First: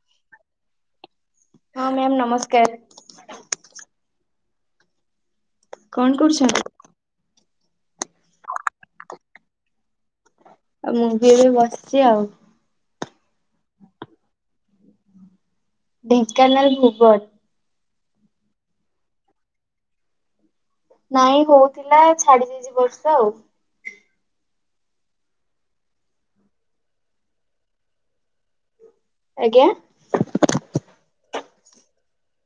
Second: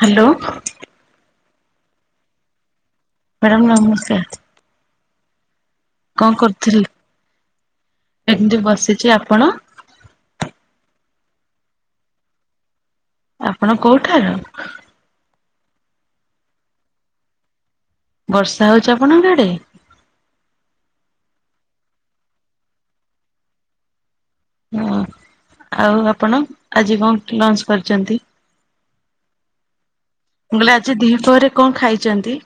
Hello. ହଁ ma'am ନମସ୍କାର। Madam ନମସ୍କାର। କଣ କରୁଥିଲେ। ଏମିତି ବସିଚି ଆପଣ? ଆଉ ମୁଁ ବି ଏବେ ବସିଚି ଆଉ। ଆପଣ କୋଉଠାର? ଢେଙ୍କାନାଳ ଭୂବନ। ବର୍ଷା ହଉଚି ଆପଣଙ୍କ ଆଡେ? ନାଇଁ ହଉଥିଲା ଛାଡି ଯାଇଚି ବର୍ଷା ଆଉ। ହଁ ଆଉ ଆପଣ ଆଜି କଣ ଲଞ୍ଚ କରିଚନ୍ତି? ଆଜ୍ଞା? ମୁଁ କହିଲି ଆଜି ଦିପହରେ କଣ ଖାଇଚନ୍ତି?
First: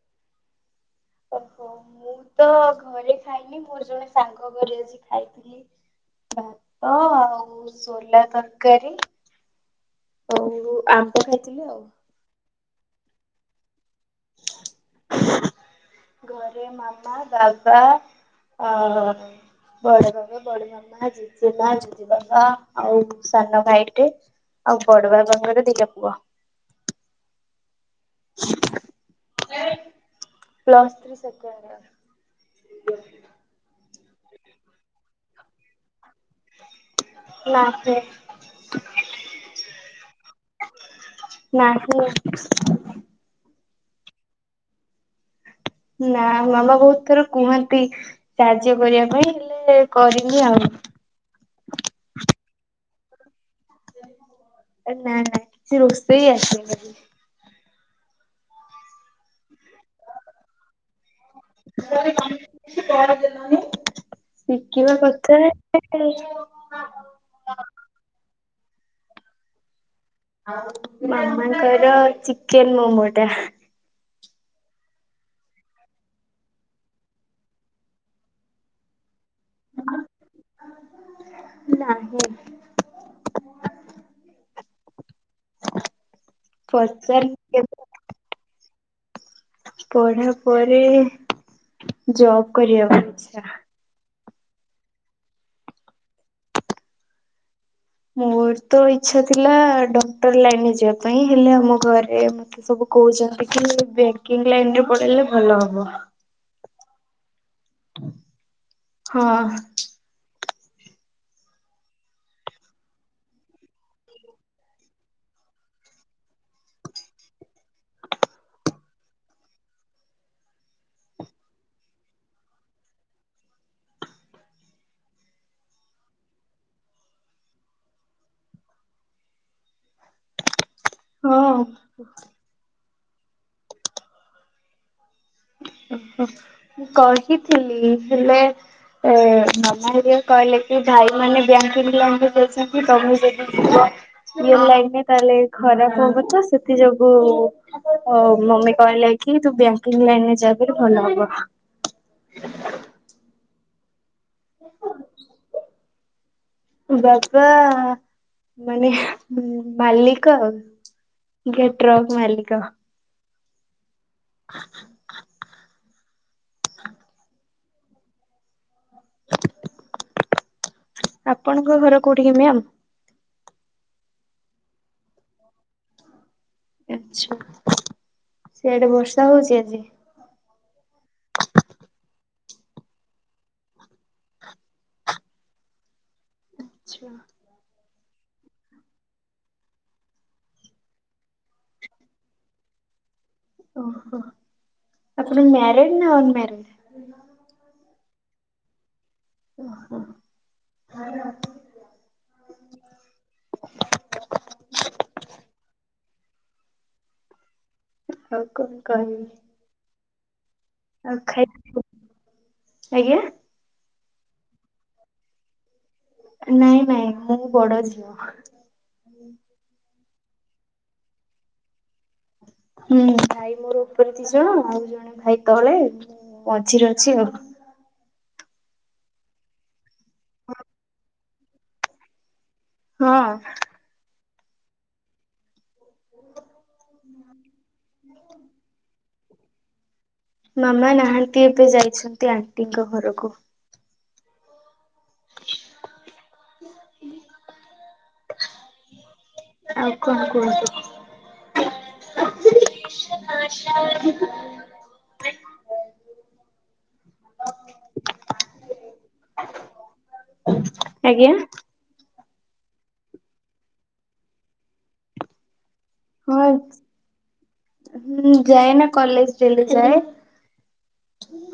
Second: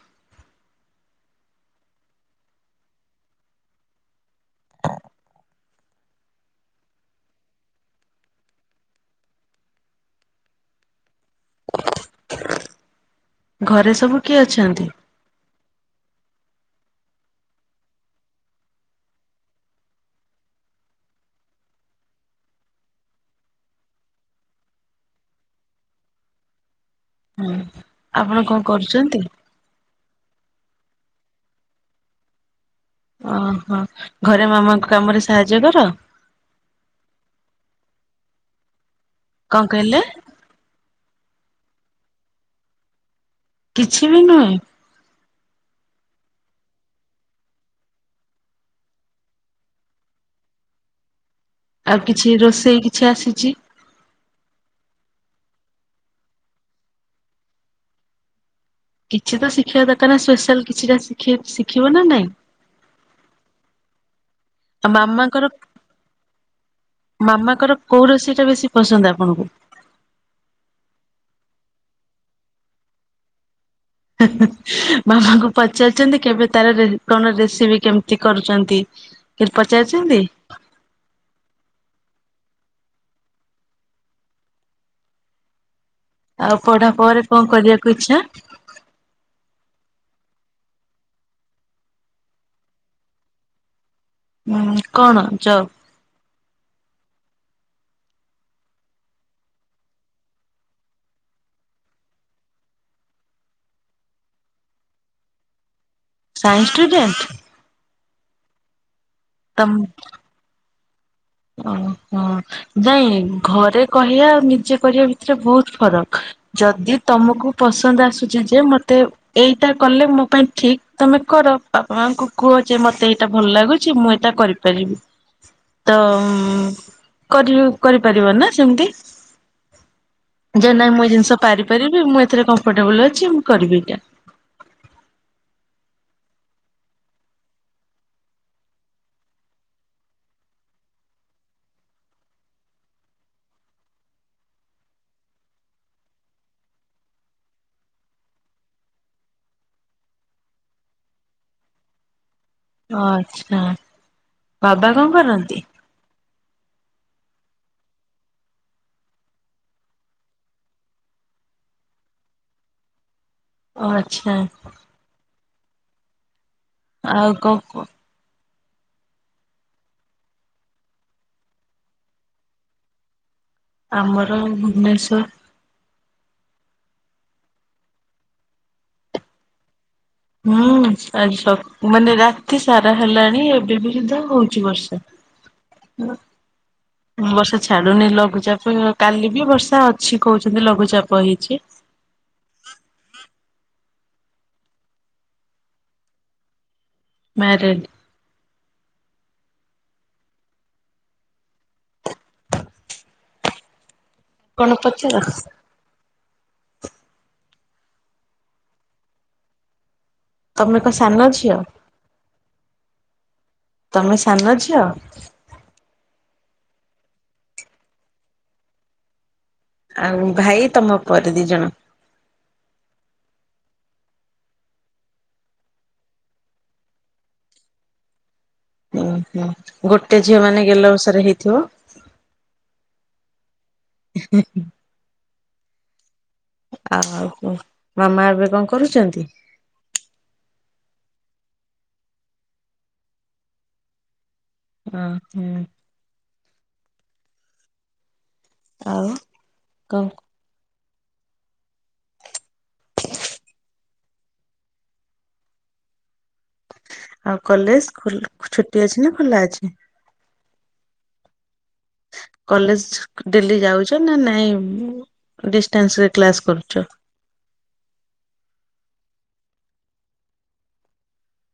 ଓହୋ ମୁଁ ତ ଘରେ ଖାଇନି, ମୋର ଜଣେ ସାଙ୍ଗ ଘରେ ଆଜି ଖାଇଥିଲି। ଭାତ ଆଉ ଶୋଲା ତରକାରୀ ଆଉ ଆମ୍ବ ଖାଇଥିଲି ଆଉ। ଘରେ ସବୁ କିଏ ଅଛନ୍ତି? ଘରେ ମାମା ବାବା ଅ ବଡ଼ ବାବା ବଡ଼ ମାମା ଜେଜେମା ଜେଜେ ବାବା ଆଉ ସାନ ଭାଇଟେ। ଆଉ ବଡ଼ ବାବାଙ୍କର ଦିଇଟା ପୁଅ। ହୁଁ ଆପଣ କଣ କରୁଚନ୍ତି? Plus three second year. ଓହୋ ଘରେ ମାମାଙ୍କ କାମରେ ସାହାଯ୍ୟ କର? ନା ଫେ କଁ କହିଲ? ମା ଙ୍କୁ [unintelligible] କିଛି ବି ନୁହେଁ? ନା ମାମା ବୋହୁତ ଥର କୁହନ୍ତି, ସାହାଯ୍ୟ କରିବା ପାଇଁ ହେଲେ କରିନି ଆଉ। ଆଉ କିଛି ରୋଷେଇ କିଛି ଆସିଛି? ଏ ନା ନା କିଛି ରୋଷେଇ ଆସେନି ବି। କିଛି ତ ଶିଖିବା ଦରକାର୍ ନା, ସ୍ପେଶାଲ କିଛିଟା ସିଖି ଶିଖିବ ନା ନାଇଁ। [inaudible] ଆଉ ଶିଖିବା କଥା ମାମାଙ୍କର ଏଇ ମାମାଙ୍କର କୋଉ ରୋଷେଇ ଟା ବେଶୀ ପସନ୍ଦ ଆପଣଙ୍କୁ? ମାମାଙ୍କର ଚିକେନ ମୋମୋ ଟା। ମାମାଙ୍କୁ ପଚାରିଛନ୍ତି କେବେ ତାର ରେ କଣ ରେସିପି କେମିତି କରୁଚନ୍ତି? କେବ୍ ପଚାରିଛନ୍ତି? ନାହିଁ। ଆଉ ପଢ଼ା ପରେ ପଚାରିନି କଁ କରିବାକୁ ଇଛା? ପଢ଼ା ପରେ ଜବ୍ କରିବାକୁ ଇଚ୍ଛା। ହୁଁ କଣ ଜବ୍? ମୋର ତ ଇଛା ଥିଲା, ଡ଼କ୍ଟର ଲାଇନରେ ଯିବା ପାଇଁ ହେଲେ ଆମ ଘରେ ମ ତେ ସବୁ କହୁଛନ୍ତି କି, ବେଙ୍କିଙ୍ଗ୍ ଲାଇନ୍ ରେ ପଢ଼ିଲେ ଭଲ ହବ। Science student? ହଁ। ଆଉ ଓହୋ ଦାଇଁ ଘରେ କହିଆ ଆଉ ନିଜେ କରିଆ ଭିତରେ ବୋହୁତ ଫରକ୍। ଯଦି ତମକୁ ପସନ୍ଦ ଆସୁଚି ଯେ ମତେ ଏଇଟା କଲେ ମୋ ପାଇଁ ଠିକ୍ ତମେ କର ବାପା ମାଙ୍କୁ କୁହ ଯେ ମତେ ଏଇଟା ଭଲ ଲାଗୁ ଚି ମୁଁ ଏଇଟା କରିପାରିବି। ତ ଉଁ କରିବ କରିପାରିବ ନା ସେମିତି। ଯେ ନାଇଁ ମୁଁ ଏଇ ଜିନିଷ ପାରି ହଁ ପାରିବି ମୁଁ ଏଥିରେ କମ୍ଫର୍ଟେବୁଲ ଅଛି ମୁଁ କରିବି ଏଇଟା। ଉଁ ଉଁ ମୁଁ କହିଥିଲି ହେଲେ ଏ ମାମା ହେରିଆ କହିଲେ କି ଭାଇ ମାନେ ବ୍ୟାଙ୍କିଙ୍ଗ୍ ଲାଇନ୍ ରେ ଯାଇଚନ୍ତି ତମେ ଯଦି ଯିବ ଇଏ ଲାଇନରେ ତାହେଲେ ଖରାପ ହବ ତ ସେଥି ଯୋଗୁ। ଅଉ ମମି କହିଲା କି ତୁ ବ୍ୟାଙ୍କିଙ୍ଗ୍ ଲାଇନରେ ଯା ବୋଲି ଭଲ ହବ। ଓ ଆଛା ବାବା କଣ କରନ୍ତି? ବାବା ମାନେ ମାଲିକ ଆଉ। ଗେ ଟ୍ରକ୍ ମାଲିକ। ଓ ଆଚ୍ଛା। ଆଉ କ କୁଅ। ଆପଣଙ୍କ ଘର କୋଉଠି କି ମ୍ୟାମ୍? ଆମର ଭୁବନେସ୍ୱର୍। ଅଚ୍ଛା। ସିଆଡ଼େ ବର୍ଷା ହୋଉଚି ଆଜି? ହୁଁ ଆଜି ଛ ମାନେ ରାତି ସାରା ହେଲାଣି ଏବେ ବି ସୁଧା ହଉଚି ବର୍ଷା। ଅଚ୍ଛା। ବର୍ଷା ଛାଡ଼ୁନି ଲଘୁଚାପ କାଲି ବି ବର୍ଷା ଅଛି କହୁଚନ୍ତି ଲଘୁଚାପ ହେଇଚି ଓହୋ ଆପଣ ମ୍ୟାରେଡ୍ ନା ଅନମ୍ୟାରେଡ୍? ମ୍ୟାରେଡ଼୍। ଓହୋ। କଣ ପଚାର? ଆଉ କଣ କହିବି? ତମେ କଣ ଆଉ ସାନ ଖାଇ ଝିଅ? ଆଜ୍ଞା ତମେ ସାନ ଝିଅ? ନାଇଁ ନାଇଁ ମୁଁ ବଡ଼ ଝିଅ। ଆଉ ଭାଇ ତମ ପରେ ଦି ଜଣ ହୁଁ ଭାଇ ମୋର ଓପରେ ଦି ଜଣ ଆଉ ଜଣେ ଭାଇ ତଳେ ମୁଁ ମଝିରେ ଅଛି ଆଉ। ଓହୋ ଗୋଟେ ଝିଅ ମାନେ ଗେଲ ବଷର ହେଇଥିବ। ହଁ। [unintelligible] [inaudible] ଆଉ କୁଅ। ମାମା ଏବେ କଣ କରୁଛନ୍ତି? ମାମା ନାହାନ୍ତି ଏବେ ଯାଇଛନ୍ତି ଆଣ୍ଟିଙ୍କ ଘରକୁ। ଅ ହ। ଆଉ ଆଉ କଣ କୁହନ୍ତୁ? [unintelligible] ଆଉ କଲେଜ୍ ଖୋଲ୍ ଛୁଟି ଅଛି ନା ଖୋଲା ଅଛି? ଆଜ୍ଞା। କଲେଜ୍ ଡେଲି ଯାଉଚ ନା ନାଇଁ ଡିଷ୍ଟାନ୍ସରେ କ୍ଲାସ ହଁ କରୁଚ? ହୁଁ ଯାଏ ନା କଲେଜ ଡେଲି ଯାଏ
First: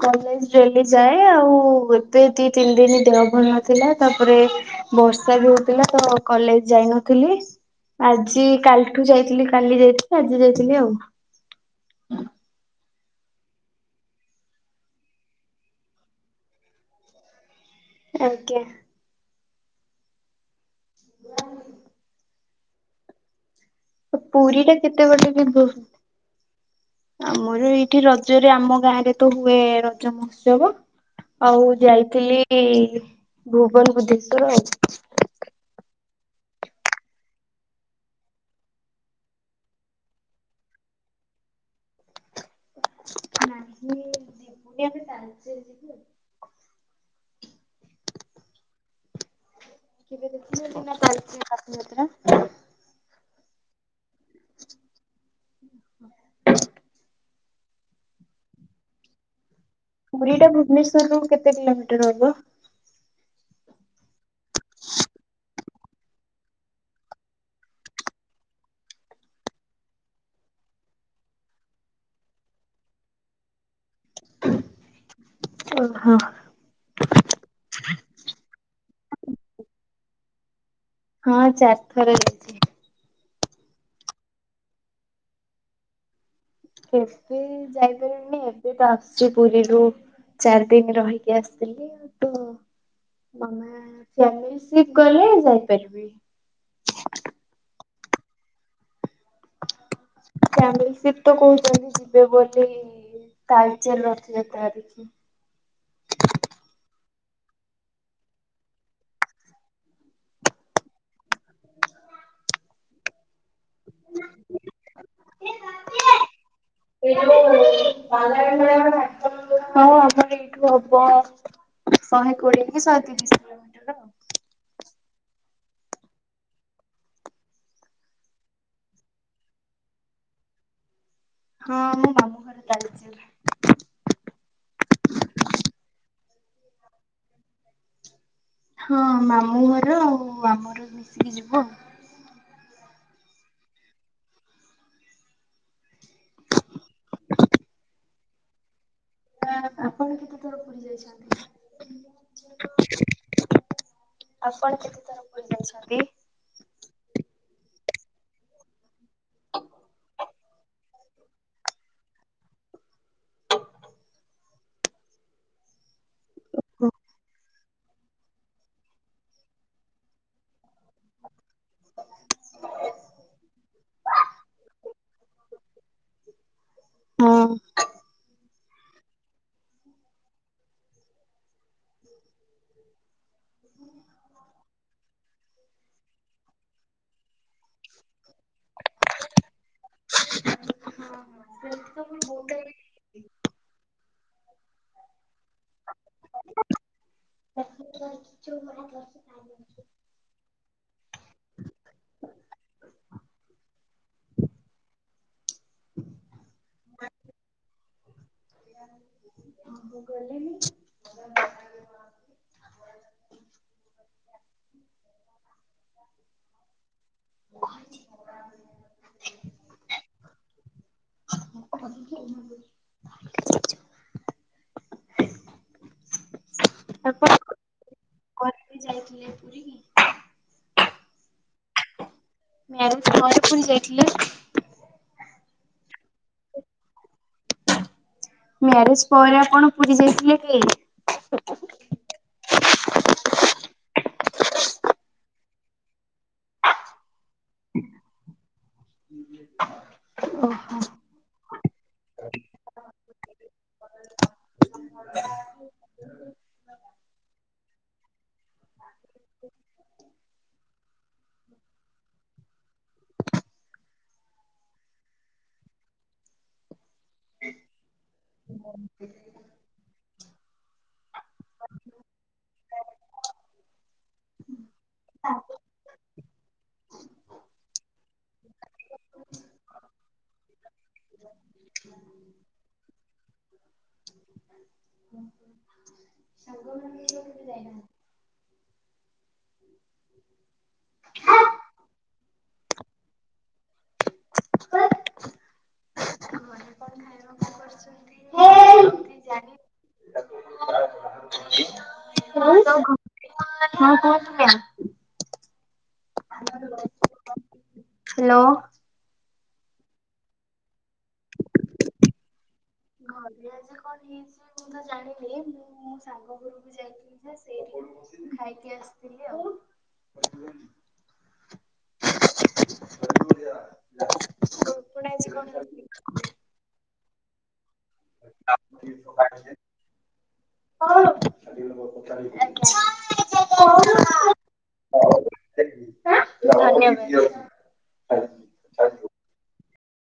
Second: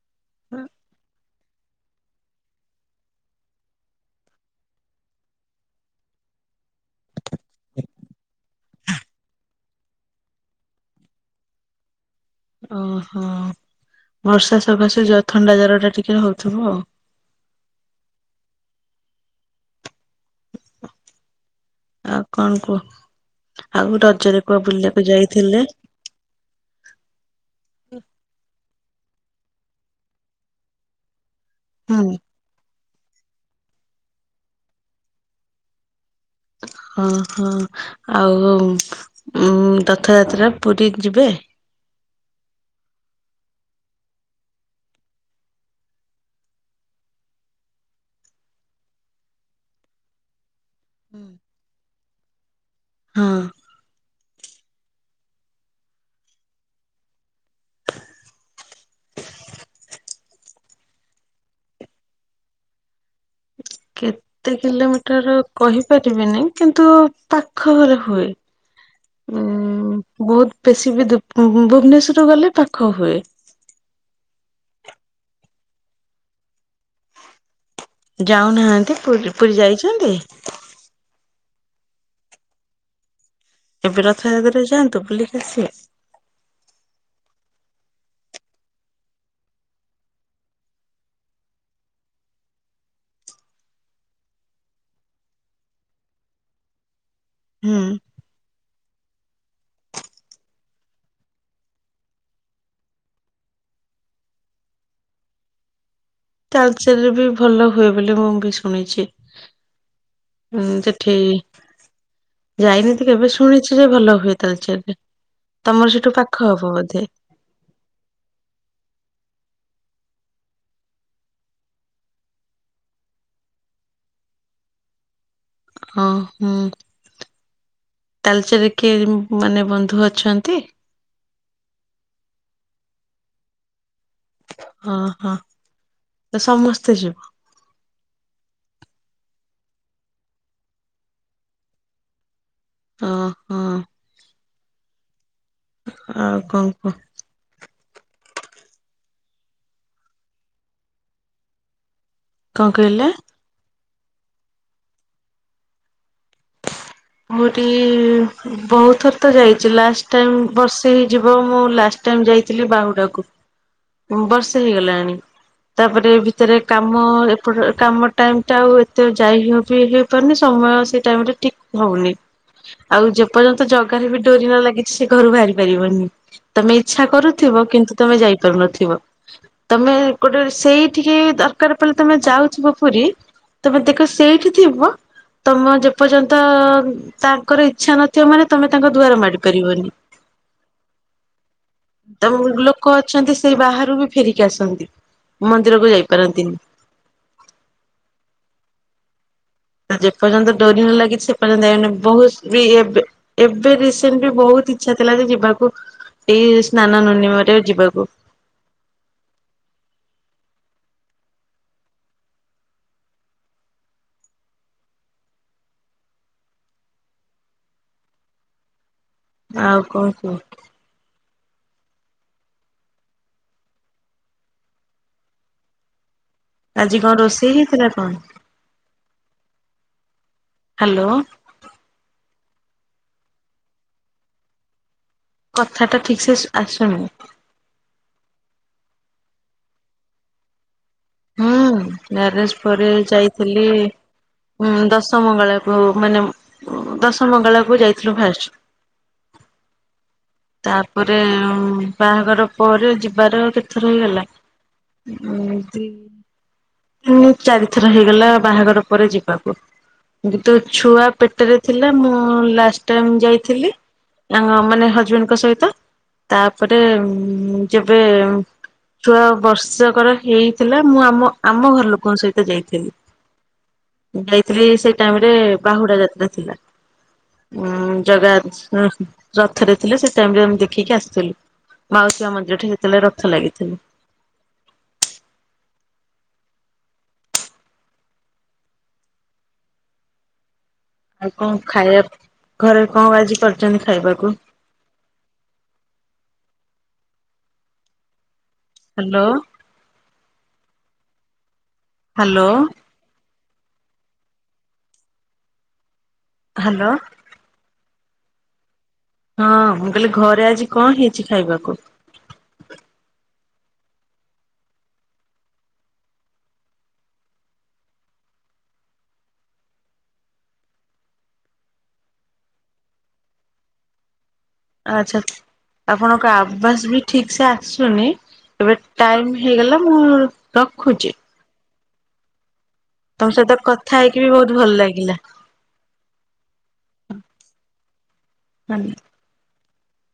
କଲେଜ ଡେଲି ଯାଏ। ବେ ଆଉ ଏବେ ଦି ତିନି ଦିନି ଦେହ ଭଲ ନଥିଲା ତାପରେ ବର୍ଷା ବି ହଉଥିଲା ତ କଲେଜ ଯାଇନୁ। ଥିଲ ଆଜି କାଲିଠୁ ଯାଇଥିଲି କାଲି ଯାଇଥିଲି ଆଜି ଯାଇଥିଲି ଆଉ। ଓହୋ ବର୍ଷା ସକାଶେ ଜ ଥଣ୍ଡା ଜର ଟା ଟିକେ ହଉଥିବ ଆଉ ଆଜ୍ଞା। [unintelligible] ଆଉ କଣ କୁହ ଆଉ ରଜରେ କୁଅ ପୁରୀ ଟା କେତେ ବୁଲିବାକୁ ବାଟ କି ଦୂ ଯାଇଥିଲେ? ଆମର ଏଇଠି ରଜରେ ଆମ ଗାଁ ରେ ତ ହୁଏ ରଜ ମହୋତ୍ସବ ଆଉ ହୁଁ। ଯାଇଥିଲି ଭୁବନ ବୁଦ୍ଧେସ୍ଵର ଆଉ ହଁ ହଁ ଆଉ ଉଁମ୍ ରଥଯାତ୍ରା ରେ ପୁରୀ ଯିବେ? [unintelligible] [inaudible] [unintelligible] ହଁ। ପୁରୀଟା ଭୁବନେଶ୍ୱର ରୁ କେତେ କିଲୋମିଟର ହବ? କେତେ କିଲୋମିଟରର କହିପାରିବିନି କିନ୍ତୁ ପାଖ ଘରେ ହୁଏ। ଉ ବହୁତ ବେଶୀ ବି ଦୁ ଭୁବନେଶ୍ୱରରୁ ଗଲେ ପାଖ ହୁଏ। ଓହୋ। ଯାଉନାହାନ୍ତି ପୁରୀ ପୁରୀ ଯାଇଚନ୍ତି? ହଁ ଚାରିଥର ଯାଇଚି। ଏବେ ରଥଯାତ୍ରାରେ ଯାଆନ୍ତୁ ବୁଲିକି ଆସିବେ। ଏବେ ଯାଇପାରିବିନି ଏବେ ତ ଆସଚି ପୁରୀରୁ ଚାରି ଦିନ ରହିକି ଆସିଥିଲି। ତ [unintelligible] ଯାଇପାରିବି। ହୁଁ। [unintelligible] ତ କହୁଚନ୍ତି ଯିବେ ବୋଲି ତାଲଚେର ରଥଯାତ୍ରା ଦେଖି। ତାଳଚେରରେ ବି ଭଲ ହୁଏ ବୋଲି ମୁଁ ବି ଶୁଣିଚି। ହୁଁ ସେଠି ଯାଇନିତି କେବେ ଶୁଣିଚି ଯେ ଭଲ ହୁଏ ତାଲଚରରେ। ତମର ସେଠୁ ପାଖ ହବ ବୋଧେ? [inaudible] ହଁ ଆମର ଏଇଠୁ ହବ ଶହେ କୋଡିଏ କି ଶହେ ତିରିଶ [unintelligible] ହଁ ହୁଁ। ତାଲଚେରରେ କିଏ ମାନେ ବନ୍ଧୁ ଅଛନ୍ତି? ହଁ ଆମ ମାମୁଁ ଘର ତାଳଚେର ରେ। ହଁ ହଁ ତ ସମସ୍ତେ ଯିବ? ହଁ ମାମୁଁ ଘର ଆଉ ଆମର ମିଶିକି ଯିବୁ ଆଉ। ଅଁ ହଁ। ଆଉ କଣ କୁହ? [unintelligible] ଆପଣ କେତେ ଥର ପୁରୀ ଯାଇଛନ୍ତି? କଣ କହିଲେ? ଆପଣ କେତେଥର ପୁରୀ ଯାଇଛନ୍ତି? ମୁଟି ବହୁତଥର ତ ଯାଇଛି ଲାଷ୍ଟ ଟାଇମ ବର୍ଷେ ହେଇଯିବ ମୁଁ ଲାଷ୍ଟ ଟାଇମ୍ ଯାଇଥିଲି ବାହୁଡ଼ା କୁ ବର୍ଷେ ହେଇଗଲାଣି। ତାପରେ ଭିତରେ କାମ ଏପଟ କାମ ଟାଇମ ଟା ଆଉ ଏତେ ଯାଇ ହବ କି ହେ ଇପାରୁନି ସମୟ ସେଇ ଟାଇମ ରେ ଠିକ ହଉନି। ଆଉ ଯେପର୍ଯ୍ୟନ୍ତ ଜଗାରେ ବି ଡୋରି ନ ଲାଗିଛି ସେ ଘରୁ ବାହାରି ପାରିବନି। ତମେ ଇଚ୍ଛା କରୁଥିବ କିନ୍ତୁ ତମେ ଯାଇପାରୁନଥିବ। ତମେ ଗୋଟେ ସେଇଠିକି ଦର କାର ପଲେ ତମେ ଯାଉଥିବ ପୁରୀ ତମେ ଦେଖ ସେଇଠି ଥିବ ତମ ଯେପର୍ଯ୍ୟନ୍ତ ତାଙ୍କର ଇଛା ନଥିବ ମାନେ ତମେ ତାଙ୍କ ଦୁଆର ମାଡି ପାରିବନି। [inaudible] ତ ମ ଲୋକ ଅଛନ୍ତି ସେଇ ବାହାରୁ ବି ଫେରିକି ଆସନ୍ତି ମନ୍ଦିରକୁ ଯାଇପାରନ୍ତିନି। [unintelligible] ଯେପର୍ଯ୍ୟନ୍ତ ଡୋରି ନ ଲାଗିଛି ସେ ପର୍ଯ୍ୟନ୍ତ ଏ ବହୁତ ବି ଏବେ ଏବେ ରିସେଣ୍ଟ ବି ବହୁତ ଇଛା ଥିଲା ଯେ ଯିବାକୁ ଏଇ ସ୍ନାନ ନୁନିମାରେ ଯିବାକୁ। [unintelligible] [inaudible] [inaudible] ଆଉ କଣ କୁଅ? [unintelligible] ଆଜି କଣ ରୋଷେଇ ହେଇଥିଲା କଣ? କଟି ଯାଇଥିଲେ ପୁରୀ। ହ୍ୟାଲୋ। [unintelligible] ପୁରୀ ଯାଇଥିଲେ। କଥା ଟା ଠିକ୍ ସେ ସୁ ଆସୁନି। ମ୍ୟାରେଜ୍ ପରେ ଆପଣ ପୁରୀ ଯାଇଥିଲେ କି? ହୁଁ ମ୍ୟାରେଜ୍ ପରେ ଯାଇଥିଲି। ଉଁ ଦଶମଙ୍ଗଳାକୁ ମାନେ ଦଶମଙ୍ଗଳାକୁ ଯାଇଥିଲୁ ଫାଷ୍ଟ୍। [inaudible] ଓହୋ। ତାପରେ ଉମ୍ ବାହାଘର ପରେ ଯିବାର କେତେଥର ହେଇଗଲା ଏମତି ଉଁ ଚାରିଥର ହେଇଗଲା ବାହାଘର ପରେ ଯିବାକୁ। ଯେତେ ଛୁଆ ପେଟରେ ଥିଲା ମୁଁ ଲାଷ୍ଟ ଟାଇମ୍ ଯାଇଥିଲି। ଅ ମାନେ ହଜବେଣ୍ଡ୍ ଙ୍କ ସହିତ ତାପରେ ଯେବେ ଛୁଆ ବର୍ଷକର ହେଇଥିଲା ମୁଁ ଆମ ଆମ ଘର ଲୋକଙ୍କ ସହିତ ଯାଇଥିଲି। ଯାଇଥିଲି ସେ ଟାଇମ୍ ରେ ବାହୁଡ଼ା ଯାତ୍ରା ଥିଲା। ଅ ଜଗା ରଥରେ ଥିଲେ ସେ ଟାଇମ୍ ରେ ଆମ ଦେଖିକି ଆସିଥିଲୁ। ମାଉସୀ ମା ମନ୍ଦିର ଠି ଯେତେବେଳେ ରଥ ଲାଗିଥିଲା। [unintelligible] ଆଉ କଣ ଖାଇଆ ଘରେ କଣ ଆଜି କରିଛନ୍ତି ଖାଇବାକୁ? ହ୍ୟାଲୋ। ହ୍ୟାଲୋ। ହଁ କୁହନ୍ତୁ ମ୍ୟାମ୍। ହ୍ୟାଲୋ। ହ୍ୟାଲୋ। ହଁ ମୁଁ କହିଲି ଘରେ ଆଜି କଣ ହେଇଚି ଖାଇବାକୁ? ଘରେ ଆଜି କଣ ହେଇଚି ମୁଁ ତ ଜାଣିନି ମୁଁ ମୋ ସାଙ୍ଗ ଘରକୁ ଯାଇଥି ସେଇଠି ମୁ ଖାଇକି ଆସିଥିଲି ଆଉ। ଆଚ୍ଛା ଆପଣଙ୍କ ଆବାଜ୍ ବି ଠିକ୍ ସେ ଆସୁନି। ଏବେ ଟାଇମ୍ ହେଇଗଲା ମୁଁ ରଖୁଛି। ଆଜ୍ଞା। ତମ୍ ସହିତ କଥା ହେଇକି ବି ବୋହୁତ ଭଲ ଲାଗିଲା। ଆଁ ଧନ୍ୟବାଦ୍। ଧନ୍ୟ